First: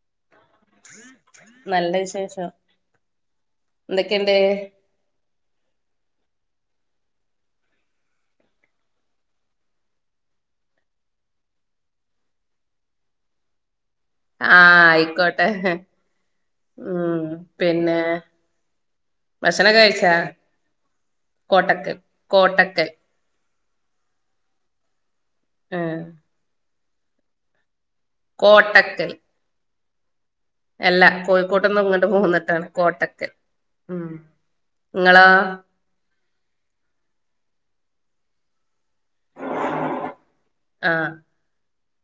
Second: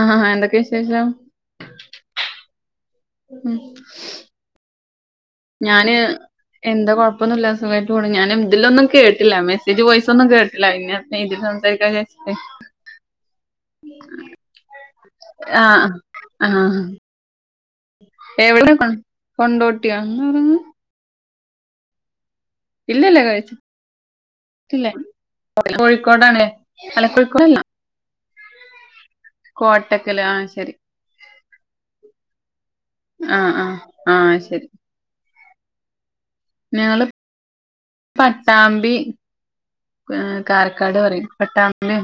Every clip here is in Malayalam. ആഹ് എന്തൊക്കെ വിശേഷം നല്ല വിശേഷം ഉം എന്തൊക്കെയുണ്ട് ഞാന് എന്താ കൊഴപ്പൊന്നുല്ല സുഖായ്ട്ട് പോണ് ഞാന് തിലൊന്നും കേട്ട്ല്ല മെസ്സേജ് വോയിസ് ഒന്നും കേട്ട്ല്ല ഇ [unintelligible] [unintelligible] ച്ട്ടെ ആഹ് അയ്ക്കോട്ടെ ആഹ് ആഹ് ഉം പിന്നെ എവിടെ കൊ- ഭക്ഷണാെക്കെ കൊണ്ടോട്ടിയോ കഴ്ച്ചാ കോട്ടക്കൽ കോട്ടക്കൽ ഇല്ലല്ല കഴിച്ച് ട്ട്ല്ല ആഹ് കോഴിക്കോടാണ് അല്ല കോഴിക്കോടല്ലാ കോട്ടക്കൽ കോട്ടക്കല് ആഹ് ശരി എല്ലാ കോഴിക്കോട്ട്ന്ന് ഇങ്ങട്ട് പോന്ന്ട്ടാണ് കോട്ടക്കൽ ആഹ് ആഹ് ഉം ആഹ് ശരി ഇങ്ങളോ? ഞങ്ങള് പട്ടാമ്പി കാരക്കാട് ആഹ് പറയും പട്ടാമ്പി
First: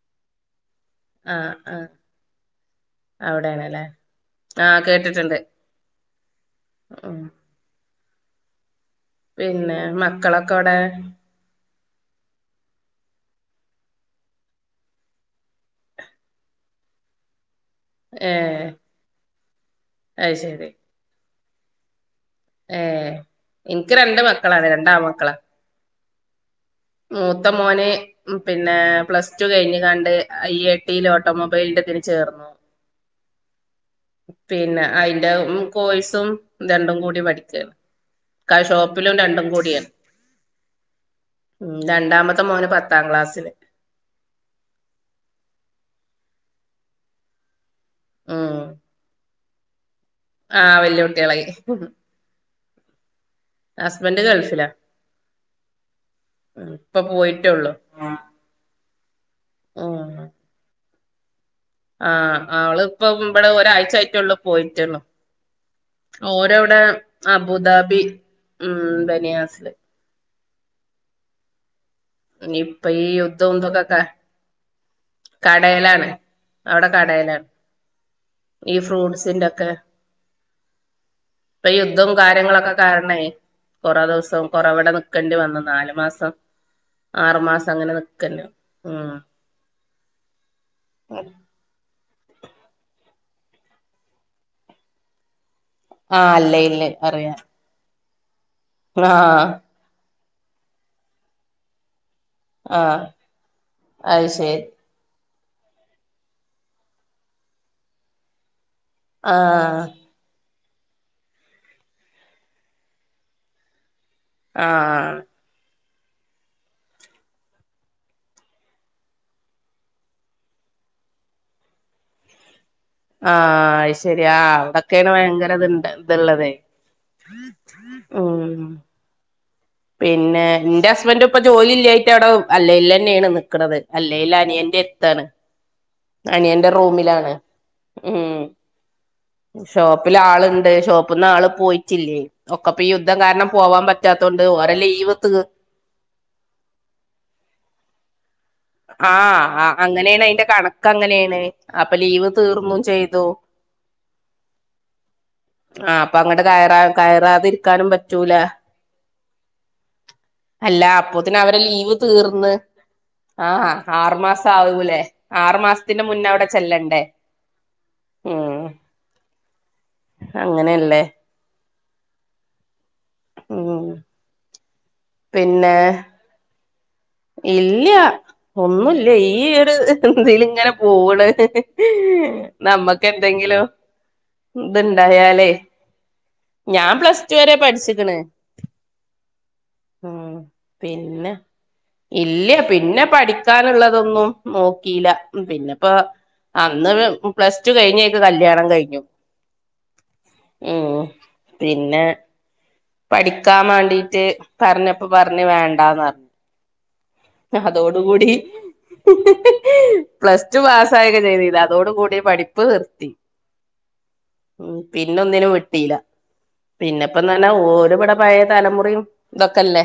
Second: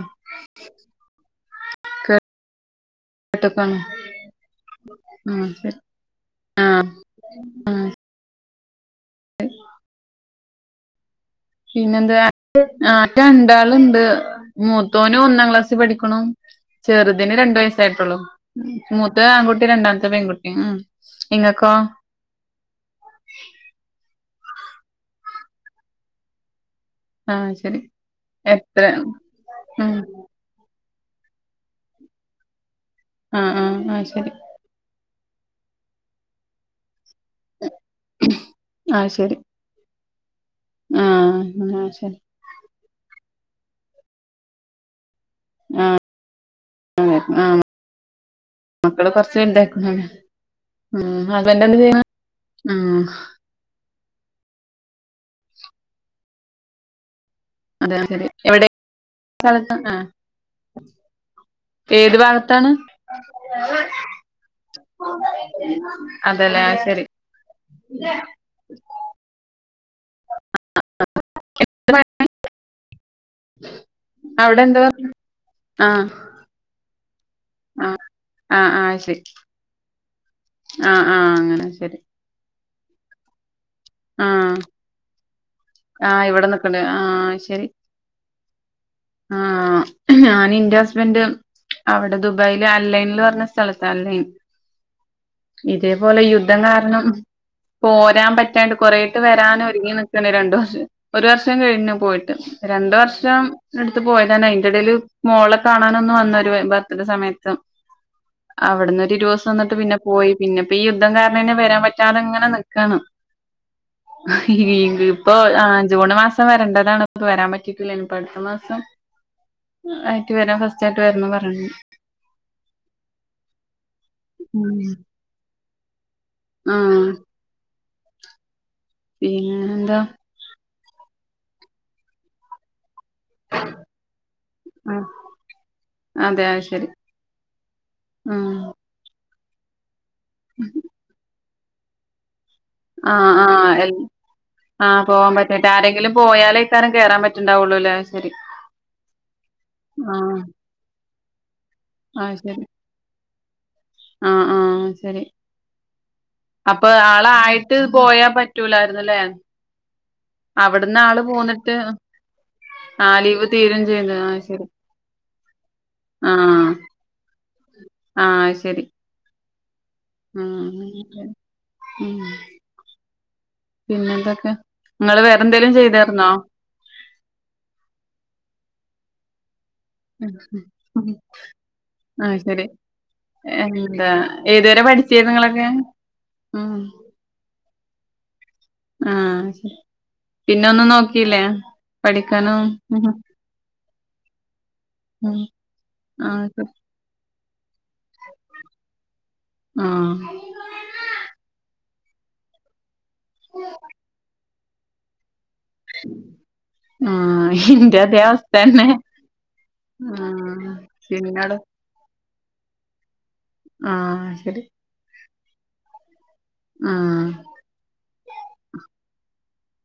ആഹ് ആഹ് കോട്ടക്കലാണ് അവിടെയാണല്ലേ ആഹ് കേട്ടിട്ടുണ്ട് ശരി ആഹ് ഉം ആഹ് പിന്നെ മക്കളൊക്കെ വിടെ? പിന്നെന്താ ആഹ് രണ്ടാളുണ്ട് മൂത്തോന് ഒന്നാം ക്ലാസ്സി പഠിക്ക്‌ണു. ചെറുതിന് രണ്ടു വയസ്സ് തായ്സൊള്ളു. ഏഹ് മൂത്ത ആൺകുട്ടി രണ്ടാമത്തെ അത് പെൺകുട്ടി. ശരി ഉം ഇങ്ങക്കോ? ഏഹ് ഇൻക്ക് രണ്ട് മക്കളാണ്. രണ്ടാൺ മക്കളാ ആഹ് മൂത്ത ശരി മോന് പിന്നെ എത്ര പ്ലസ് ടു ഉം കഴിഞ്കാണ്ട് അയ്യേ ട്ടീൽ ഓട്ടോമൊബൈലിന്റെതിന് ചേർന്നു. അഹ് ആഹ് ആഹ് ശരി ലെ ഉം കോയ്സും രണ്ടും കൂടി പഠിക്കാണ്. കഹ് ആഹ് ഷോപ്പിലും ശരി രണ്ടും കൂടിയാ ആഹ് ഉം ആഹ് ശരി രണ്ടാമത്തെ മോന് പത്താം ക്ലാസ്സില്. ആഹ് ആഹ് ഉം മക്കള് കൊറച്ച്ണ്ട് [unintelligible] ആഹ് വല്യ ഉം കുട്ടികളായി ഹസ്ബൻഡ് ന്തായ്യണെ? ഉം ഹസ്ബൻഡ് ഗൾഫിലാ. ഇപ്പൊ പോയി അതെ ശരി എവിടെ സ്ഥലത്ത് ആഹ് ഉം ഏത് ആഹ് ഭാഗത്താണ് അവള്പ്പം ഇവടെ ഒരാഴ്ച ആയിട്ടോള്ളൂ പോയിറ്റെള്ളു. അതെല്ലേ ഓരോ ആഹ് ടെ ശരി അബുദാബി ഉം ബനിയാസില് ഇപ്പൊ ഈ യുദ്ധവുംതൊക്കെ ക്ക അവിടെ എന്താ ആഹ് കടേലാണ് അവടെ കടേലാണ്. ആഹ് ആഹ് ഈ ആഹ് ശരി ഫ്രൂട്ട്സിന്റെ ഒക്കെ ആഹ് ആഹ് അങ്ങനെ പ്പൊ ശരി യുദ്ധം കാര്യങ്ങളൊക്കെ കാരണ കൊറേ ദിവസം കൊറവിടെ നിക്കണ്ടി വന്നന്ന് ആ ഇവിടെ ന്ക്ക്ണ്ട് ആ ആ ശെരി അങ്ങനെ നിക്കല്ലോ ഉം ആ ഞാന് ന്റെ ഹസ്ബന്റ് അവടെ ദുബായില് അൻലൈൻന്ന് പറഞ്ഞ സ്ഥലത്ത് അൻലൈൻ ഇതേപോലെ ആഹ് യുദ്ധം അല്ലേ ഇല്ലേ കാരണം അറിയാം പോയ രാൻ പറ്റാണ്ട് കൊറേക്കെ ആഹ് വെരാൻ ഒരുങ്ങി നിക്ക്ണ് രണ്ട് വർഷം ഒരു വർഷം കഴിഞ്ഞു പോയിട്ട് ർഷ് രണ്ട് ആഹ് വർഷം ത്ത് അത് പോയതാണ് ശരി അയ്ന്റെ എടേല് മോളെ കാണാനൊന്നു വന്നു ഒരു ബർത്ത്ഡേ സമയത്ത് അവിട്ന്നൊരു ഇരുവൂസം നിന്ന്ട്ട് ആഹ് പിന്നെ പോയി പിന്നെപ്പ ഈ യുദ്ധം കാരണം ന്നേ വെരാൻ പറ്റാതങ്ങനെ നിക്കാണ് ആഹ് ആ് ജൂണ് മാസം വരണ്ടതാണ് പ്പൊ വെരാൻ പറ്റിറ്റില ഇനിപ്പോ അടുത്ത മാസം ആയിട്ട് വെരാ ഫസ്റ്റായിട്ട് വരണം പറയ ആ അത് ശെരി ഉം അവടെക്കെണ് ഭയങ്കരത് ത് ള്ളതേ ആഹ് ഉം പിന്നെന്താ പിന്നെ ന്റെ ഹസ്ബന്റും ഇപ്പ ജോലില്ലായിട്ട് അവടെ അല്ലെയ് ന്നെണ് നിക്ക്ണത് അല്ലേല് അനിയന്റെട് ആഹ് ത്താണ് അതെ അത് അനിയന്റെ ശരി റൂമിലാണ് ഉം ഷോപ്പിലാള്ണ്ട് ഷോപ്പ്ന്ന് ആള് പോയിട്ടില്ലേ ഒക്കപ്പ ഈ ആ യുദ്ധം ആ കാരണം ആ പോവാൻ എൽ പറ്റാത്തോണ്ട് ഓരെ ആ ലീവ് തീ പോവാൻ പറ്റായ്ട്ട് ആരെങ്കിലും പോയാലേക്കാരം കേറാൻ പറ്റ് ണ്ടാവൊള്ളൂ ല്ലേ ആഹ അങ്ങനെയാണ് ആഹ് അതിന്റെ കണക്ക് അങ്ങനെയാണ് അപ്പൊ ലീവ് അത് ശരി തീർന്നും ചെയ്തുോ ആഹ് ആഹ് ശരി ആഹ അപ്പൊ അങ്ങട്ട് കയറാ അപ്പൊ കയറാതെ ആളായിട്ട് ഇരിക്കാനും പോയാ പറ്റൂല പറ്റൂലായിരുന്നുല്ലേ അല്ല അവിടുന്ന് ആള് അപ്പത്തിനെ അവരെ പോന്നിട്ട് ലീവ് തീർന്ന് ആഹ് ലീവ് തീരും ആഹഹാ ചെയ്ത് ആഹ് ആറുമാസം ശരി ആവൂലേ ആറു മാസത്തിന് മുന്ന അവിടെ ആഹ് ചെല്ലണ്ടേ ഉ ആഹ് അത് ശരി ഉം ഉം ഉം പിന്നെ എന്തൊക്കെ നിങ്ങള്ൾ വേറെ എന്തെലും പിന്നെ ചെയ്തരുന്നോ ഇല്ല ഒന്നുമില്ല ഈ എന്തലും ഇങ്ങനെ പോണ് അത് ശരി നമ്മക്ക് എന്തെങ്കിലും വേറെ ഇത്ണ്ടായാലേ പഠിച്ചേവങ്ങളൊക്കെ ഞാൻ പ്ലസ് ടു വരെ പഠിച്ചിക്കണ് ആഹ ശ പിന്ന ഒന്നും പിന്നെ നോക്കില്ലേ പഠ ഇല്ല പിന്നെ പഠിക്കാൻ തൊന്നും നോക്കി ഉം പിന്നെപ്പോ ആഹ് ശരി. അന്ന് പ്ല പ്ലസ് റ്റു കഴിഞ്ഞക്ക് കല്യാണം കഴിഞ്ഞു ആഹ് ഉ പിന്നെ പഠിക്കാൻ വേണ്ടിട്ട് പറഞ്ഞപ്പ പറഞ്ഞ് വേണ്ടാന്ന് പറഞ്ഞു ആഹ് ഇന്റെ അതേ അതോടുകൂടി അവസ്ഥന്നെ പ്ലസ് ടു ആഹ് പാസ് ആായക്കെ പിന്നട് ചെയഴതിന്ന് അതോ കൂടി പഠിപ്പ് നിർത്തി ആഹ് ശരി ഉ പിന്നൊ ഒന്നിനും വെട്ടില്ല ആഹ് പിന്നെപ്പന്തഞ്ഞാ ഓരിവിട പയ തലമുറയും ഇതൊക്കെല്ലേ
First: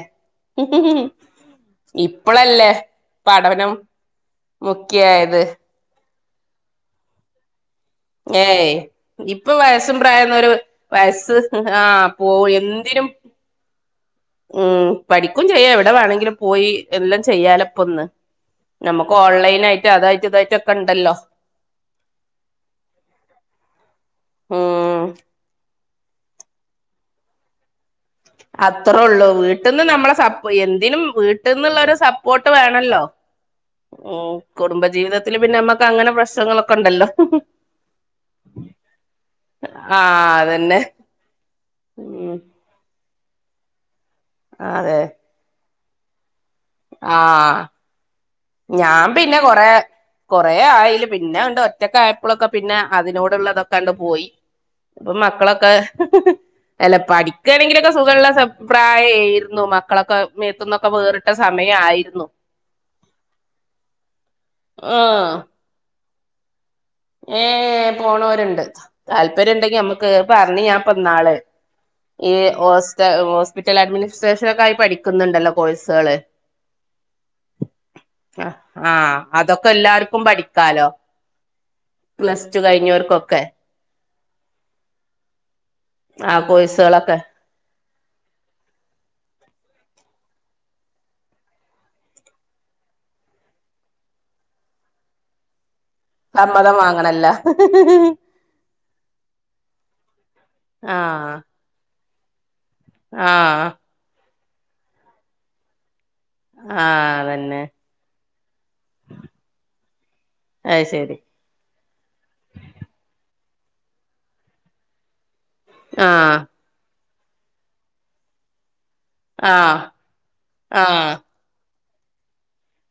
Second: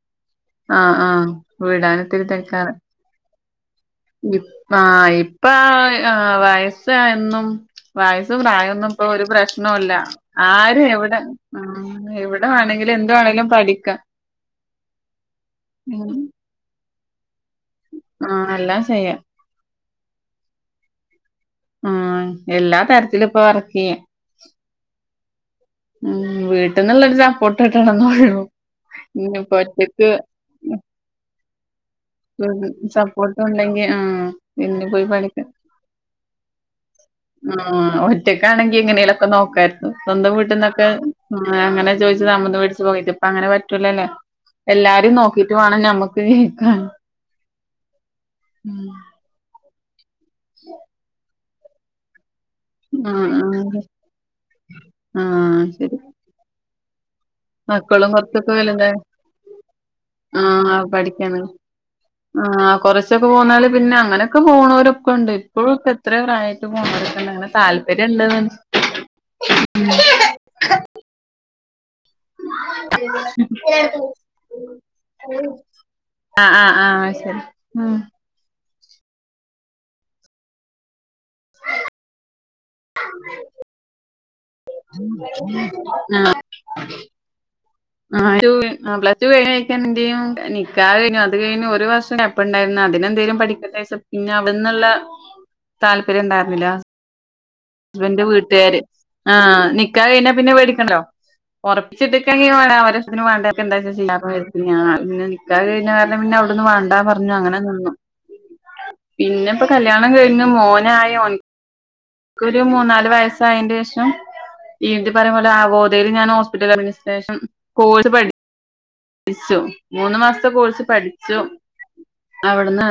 ആഹ് ആഹ വിീടാനത്തിരി തരക്കാണ് പടവനം ഇ ആ ഇപ്പ ആ വയസ്സ എന്നും വയസ്സ ഏയ് പ്രായമൊന്നും ഇപ്പൊ ഒരു പ്രശ്നല്ല വയസ്സും പ്രായംന്ന് ഒരു ആര എവിടെ വയസ്സ് ഉ ആഹ് പോ എവിടെ വേണ എന്തിനും എന്താണെങ്കിലും പഠിക്കാം ഉം പഠിക്കും ചെയ്യാം എവിടെ വേണമെങ്കിലും പോയി എല്ലാം ചെയ്യാലപ്പൊ ഒന്ന് ആഹ് എല്ലാം നമുക്ക് ചെയ്യാം ഓൺലൈൻ ആായിട്ട് അതായിട്ട് ഇതായിട്ടൊക്കെ ഉണ്ടല്ലോ ഉം എല്ലാ തരത്തിലും ഇപ്പൊ വർക്ക് ചെയ്യ ഉം ഉ വീട്ടിൽന്നുള്ളൊരു സപ്പോർട്ട് കട്ട അത്രേ ഉള്ളൂ വീട്ടിൽന്ന് നമ്മളെ സപ്പോ എന്തിനും വീട്ടിൽന്നുള്ളരു സപ്പോർട്ട് വേണല്ലോ സപ്പോർട്ട് ഉണ്ടെങ്കി ആഹ് ഉം പിന്നെ പോയി കുടുംബജീവിതത്തിൽ പിന്നെ നമ്മുക്ക് അങ്ങനെ പ്രശ്നങ്ങളൊക്കെ ഉണ്ടല്ലോ ആ ഒറ്റക്കാണെങ്കി എങ്ങനെലൊക്കെ നോക്കായിരുന്നു സ്വന്തം ആഹ് അതന്നെ വീട്ടിൽന്നൊക്കെ അങ്ങനെ ചോദിച്ചു ഉം നമന്ന് വിടിച്ചു പോയി് അങ്ങനെ പറ്റൂലല്ലേ അതെ എല്ലാരും നോക്കിട്ട് വേണം ഞമ്മക്ക് ജീവിക്കാൻ ആഹ ഞാൻ പിന്നെ കൊറ കൊറെ ആയല് പിന്നെ ഉണ്ട് ഒറ്റക്ക ആ മക്കളൊക്കെ പിന്നെ ആഹ് ആഹ് അതിനോടുള്ളതൊക്കെണ്ട് പോയി ഇപ്പൊ ആഹ് മക്കളൊക്കെ ശരി എലപ്പാടി എനിക്കണേങ്കിലൊക്കെ മക്കളും സുഖമുള്ള കൊറച്ചൊക്കെ വലുതായി പ്രായായിരുന്നു മക്കളൊക്കെ മേത്തന്നൊക്കെ വേറിട്ട സമയ ആയിരുന്നു ആ് കുറച്ചൊക്കെ പോന്നാല് പിന്നെ അങ്ങനെയൊക്കെ പോണവരൊക്കെ ഉണ്ട് ഇപ്പോഴുമൊക്കെ എത്രയ പ്രായം ഏ പോണവരുണ്ട് താല്പര്യം ഉണ്ടെങ്കി നമ്മുക്ക് പറഞ്ഞു ഞാൻ പന്നാള് ഈ ഹോസ് ഹോസ്പിറ്റൽ അഡ്മിനിസ്ട്രേഷന ഒക്കൊയി പഠിക്കുന്നുണ്ടല്ലോ കോഴ്സുകള് ആഹ് ആഹ ആഹ് ശരി ഉം ആഹ അതൊക്കെ എല്ലാർക്കും പഠിക്കാലോ പ്ലസ് ടു കഴിഞ്ഞവർക്കൊക്കെ [unintelligible] ആഹ കൊഴ്‌സകളൊക്കെ ആ പ്ലസ് കഴിഞ്ഞു എന്ത്ചെയും നിക്കാ കഴിഞ്ഞു അത് കഴിഞ്ഞ ഒരു വർഷം ഗ്യാപ് ഉണ്ടായിരുന്നു അതിനെന്തേലും പഠിക്ക പിന്നെ അവിടെന്നുള്ള താല്പര്യം ഉണ്ടായിരുന്നില്ല സമ്മതം വാങ്ങണല്ലോ ഹസ്ബൻന്റെ വീട്ടുകാര് ആ നിക്ക കഴിഞ്ഞ പിന്നെ മേടിക്കണ്ടോ ആഹ് ഉറപ്പിച്ചിട്ടക്ക [unintelligible] പിന്നെ ആഹ് അവിടന്ന് വേണ്ടാ ആഹ് പറഞ്ഞു അങ്ങനെ അതന്നെ നിന്നു പിന്നെ ഇപ്പോ കല്യാണം കഴിന്ന് അത് മോനായ ശരി ഓൻ ഒരു മൂന്ന നാല് വയസായതിന്റെ ശേഷം ഈ പറയ പോല ആ ഗോതയിൽ ഞാൻ ആഹ് ഹോസ്പിറ്റല ശേഷം കോഴ്സ് പഠിച്ചു ആഹ് മൂന്ന് മാസത്തെ കോഴ്സ് ആഹ് പഠിച്ചു അവിടുന്ന്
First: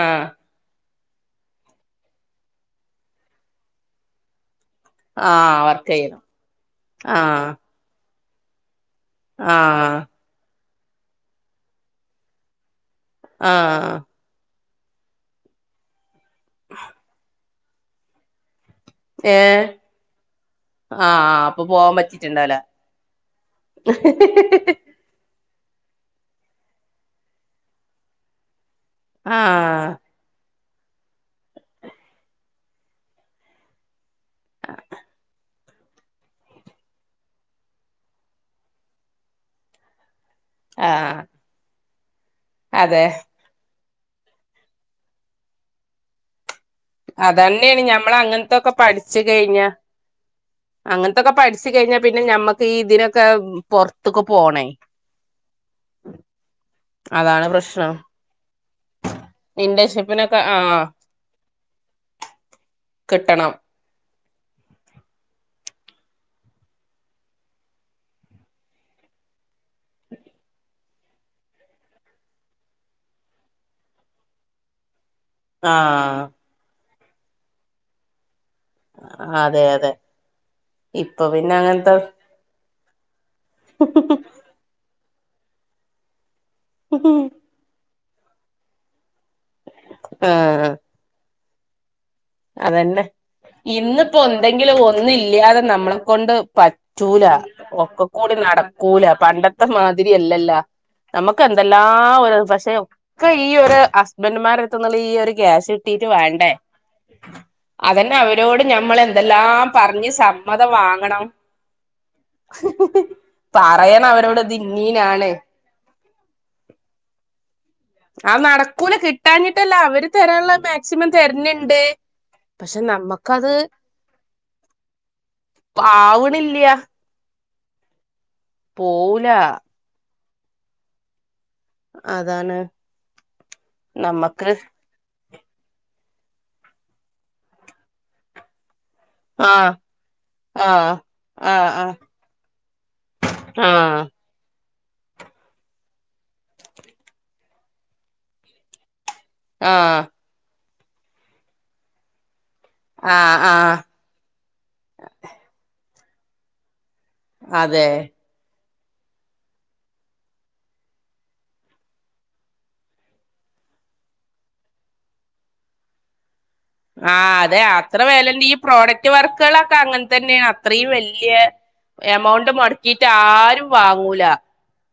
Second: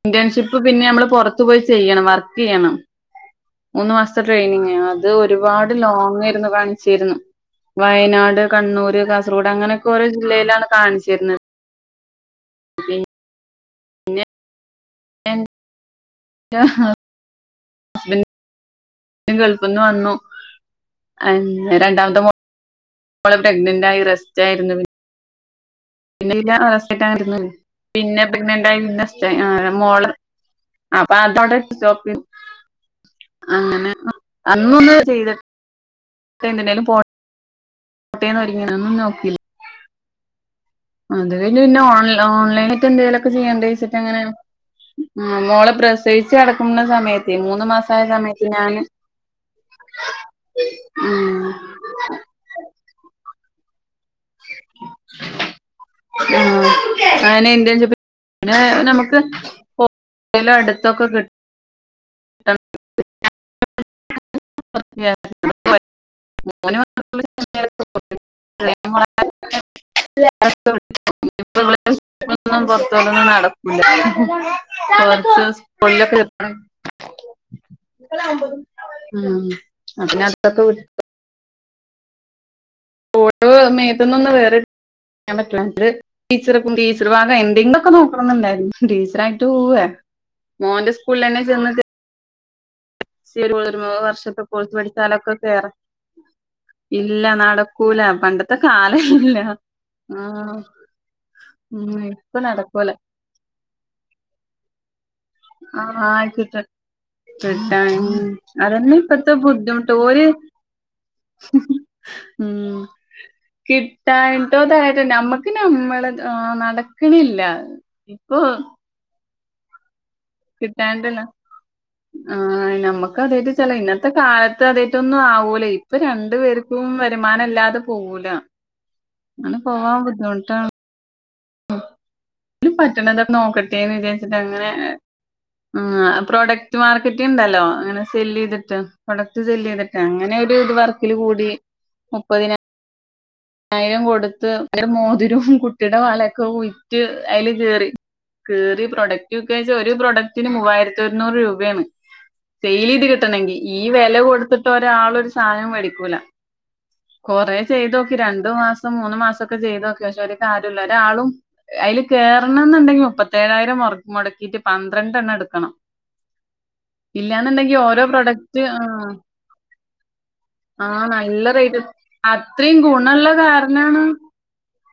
ആഹ് ഇന്റേൺഷിപ്പ് പിന്നെ നമ്മൾ പുറത്ത പോയി ചെയ്യണം വർക്ക് ചെയ്യണം മൂന്ന് മാസത്തെ ട്രെയിനി അത് ആഹ് ഒരുപാട് വർക്ക് ലോങ് ചെയ്യണം ആയിരുന്നു കാണിച്ചിരുന്നു ആഹ് വയനാട് കണ്ണൂർ കാസർഗോഡ് അങ്ങനെയൊക്കെ ആഹ് ഒരു ജില്ലയിലാണ് കാണിച്ചു തരുന്നത് ഉം ആഹ എന്ത്‌ ആ ഏഹ് ഗൾഫിന്നു വന്നു ആഹ് അപ്പൊ പോവാൻ രണ്ടാമത്തെ മോൻ പറ്റിട്ടുണ്ടാവൂല നമ്മൾ പ്രഗ്നന്റ് ആായി റസ്റ്റാ യിരുന്നു പിന്നെ വ അവസ്ഥായിട്ടാരുന്നു പിന്നെ പ്രഗ്നന്റ് ആയി പിന്നെ ആഹ് മോള അപ്പൊ ആ ടോപ്പിങ് അങ്ങനെ അന്ന ഒന്ന് ചെയ്തിട്ട എന്നാലും പോ കോട്ടേന്ന്ങ്ങ ഒന്നും നോക്കില്ല ആഹ് അത് കഴിഞ്ഞ് പിന്ന ഓ ഓൺ ലൈനായിട്ട് അതെ എന്തെലിലൊക്കെ ചെയ്യാ ങ്ങന ആ മോളെ പ്രസവിച്ച് കിടക്ക അതന്നെയാണ് ഞമ്മള അങ്ങനത്തൊക്കെ ഞാന് പഠിച്ചു കഴിഞ്ഞ അങ്ങനത്തൊക്കെ ഉം പഠിച്ച കഴിഞ്ഞാൽ പിന്നെ ഞമ്മക്ക് ഈ ഇതിനൊക്കെ പൊറത്തക്ക് പോണേ ആ അതാണ് അനെ എന്ത് പ്രശ്നം നമുക്ക് ഇന്റേൺഷിപ്പിനൊക്കെ പോലും ആ അടുത്തൊക്കെ കിട്ട കിട്ടണം [unintelligible] [inaudible] [unintelligible] പുറത്ത നടക്ക [inaudible] ആ കൊള്ളെ [unintelligible] അതെ അതെ വിട്ട് ഇപ്പൊ പിന്നെ അങ്ങനെത്തെ ഓഓരോ മേത്തന്നൊന്നന്ന് വേറൊൻ പറ്റില്ലണ്ട് ടീച്ചർ ടീച്ചർ ഭാഗം എന്തെങ്കിലും ക്കെ നോക്കണണ്ടായിരുന്നു ടീച്ചറായിട്ട് പോവേ ആ മോന്റെ സ്കൂളിൽ തന്നെ ചെന്ന അതന്നെ ഇന്നപ്പോ വർഷത്തെ കോഴ്സ് എന്തെങ്കിലും പഠിച്ചാലൊക്കെ ഒന്നില്ലാതെ കേറാ നമ്മളെ കൊണ്ട് ഇല്ല പറ്റൂല നടക്കൂല ഒക്കകൂ കൂടി പണ്ടത്തെ നടക്കൂല കാലം ഇല്ല പണ്ടത്തെ മാതിരിയല്ലല്ല ആഹ് നമുക്ക് ഉം എന്തെല്ലാം ഒരു ഇപ്പൊ പക്ഷെ നടക്കൂല ഒക്കെ ഈ ഒരു ഹസ്ബൻഡുമാര് ഈ ഒരു ഗ്യസ് കിട്ടീട്ട് വേണ്ടേ കട്ട അതന്നെ അവരോട് ഞമ്മൾ അതല്ലാം ഇപ്പത്തെ എന്തെല്ലാം ബുദ്ധിമുട്ട് പറഞ്ഞ് ഒരുര് സമ്മതം വാങ്ങണം ഉം പറയണം അവരോട് ഇത് കിട്ടാൻട്ടോതായിട്ടല്ല ഇന്നീനാണ് നമ്മക്ക് നമ്മള് നടക്കണില്ല ആ ഇപ്പൊ നടക്കൂല കിട്ടാഞ്ഞിട്ടല്ല അവര് തരാനുള്ള മാക്സിമം തരണിണ്ട് ആ നമ്മുക്ക് അതായിട്ട് ചെല ഇന്നത്തെ കാലത്ത് അതായിട്ട ഒന്നും ആവൂലേ ഇപ്പൊ രണ്ടു ആവണില്ല പേർക്കും വരുമാനം ഇല്ലാതെ പോവൂല പോവൂല അങ്ങനെ പോവാൻ ബുദ്ധിമുട്ടാണ് അതെ ഒരു പറ്റണതൊക്കെ നോക്കട്ടെന്ന് വിചാരിച്ചിട്ട് അങ്ങനെ പ്രോഡക്റ്റ് മാർക്കറ്റ ഉണ്ടല്ലോ അങ്ങനെ സെല് ചെയ്തിട്ട് പ്രൊഡക്റ്റ് സെല്ല് ആഹ് ചെയ്തിട്ടെ അങ്ങനെ ഒരു ഇത് ആഹ് വർക്കിൽ കൂടി ആഹ് ആഹ് മുപ്പതിന ആയിരം ആഹ് കൊടുത്ത് ഭര മോതിരവും കുട്ടിയുടെ വളയൊക്കെ ഉറ്റ് അതിൽ കറി കയറിയ പ്രോഡക്റ്റ് കെജ ഒരു ആഹ് പ്രൊഡക്ടിന് മുവ്വായിരതൊർന്നൂർ രൂപേണ്. സെയിത് ആഹ് കിട്ടണെങ്കി ആഹ് ഈ വെല കൊടുത്തിട്ട് ഒരാളൊരു സാനം മേടിക്കൂല. കൊറേ അതെ ചെയ്തോ. രണ്ടു മാസം മൂന്ന് മാസൊക്കെ ചെയ്തോക്കി പക്ഷെ ഒരു കാര്യോല്ല ഒരാളും അയ്ല് കേറണന്നുണ്ടെങ്കി മുപ്പതെട്ട് ഏഴായിരം മൊർ മൊടക്കീറ്റ് പന്ത്രണ്ടെണ്ണം എടുക്കണം. ആ അതെ ഇല്ലാന്നുണ്ടെങ്കി അത്ര ഓരോ വെലണ്ടീ ഈ പ്രൊഡക്റ്റ് ആഹ് പ്രോഡക്റ്റ് വർക്കാളൊക്കെ അങ്ങൻതന്നെയ അത്രയും വല്ല്യേ ഇത് അത്രേം ഗുണുള്ള കാർണാണ്. വാങ്ങൂല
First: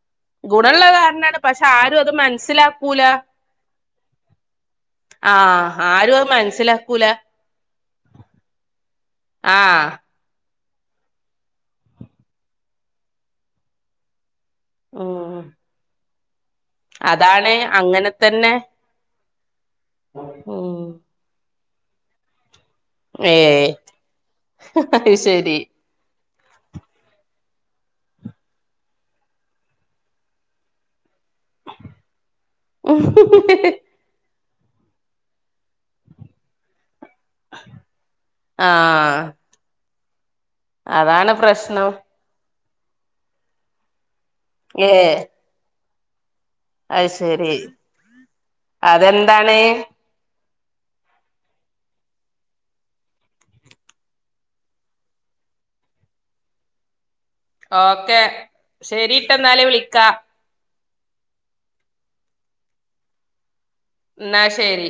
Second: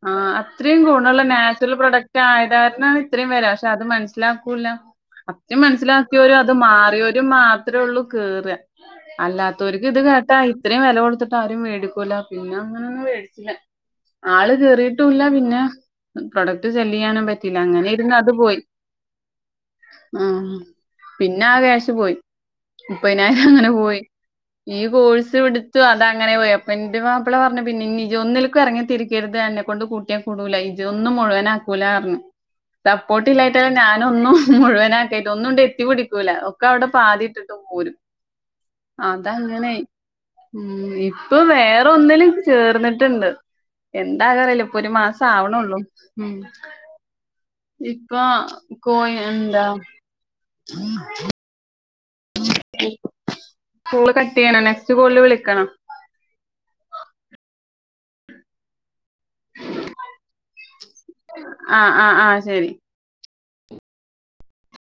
ആ അത്രേം ഗുണള്ള ഗുണൊള്ള കാരനാണ് പക്ഷെ നാച്ചുറൽ ആരും അത് പ്രൊഡക്റ്റ് ആയതാരനാണ് മനസ്സിലാക്കൂല ഇത്രയും വെല പക്ഷെ അത് മനസിലാക്കൂല്ല. സത്യം ആഹ് ആരും മനസ്സിലാക്കിയോര് അത് മനസ്സിലാക്കൂല മാറിയോര് മാത്രൊള്ളു കേറാ അല്ലാതോര്ക് ആഹ് ഇത് കേട്ടായി ഇത്രയും വെല കൊടുത്ത്ട്ട് ആരും വേടിക്കൂല പിന്ന അങ്ങനൊന്നും മേടിക്കൂല. ആള് കേറീട്ടുല്ല ഉം പിന്നെ പ്രൊഡക്ട് സെല്ലെയ്യാനും അതാണ് പറ്റീല്ല അങ്ങനെ ഇര്ന്ന് അത് തന്നെ പോയി. ആ ഉം പിന്നെ ആ കാശ് പോയി. മുപ്പയ്നായിരം അങ്ങനെ ഏഹ് പോയി ഈ അത് ശരി കോഴ്സെട്ത്ത് അതങ്ങനെ പോയി അപ്പന്റെ മാപ്പ്ള പിന്നെ ഇനി ജോന്ന്ൽകും എറങ്ങി തിരിക്കര്ത് എന്നെക്കൊണ്ട് കൂട്ടിയാ കൂടൂല ഇജോ ന്നും മുഴുവനാക്കൂലർന്ന് സപ്പോർട്ട്ല്ലായ്ട്ടന്നെ ഞാനൊന്നും മുഴുവനാക്കയ്ട്ട് ഒന്നും എത്തി പിടിക്കൂല ഒക്കെ അവിടെ പാതിട്ട്ട്ട് പോരും ആഹ് അതങ്ങനെ ഉം അതാണ് ഇപ്പൊ പ്രശ്നം വേറൊന്നിലും ചേർന്നിട്ട്ണ്ട് ണ്ടാകറ്ല്ല ഇപ്പൊരു മാസം ആവണൊള്ളു ഉം. അയ്ശ്. ഇപ്പൊ കോയി അതെന്താണ് എന്താ കോള് കട്ടെയ്യാണ് നെസ്റ്റ് കോളി വിളിക്കണം. ഓക്കെ ശെരിട്ടന്നാല് വിളിക്കാ. ആ ആ ആ ശെരി. ന്നാ ശെരി.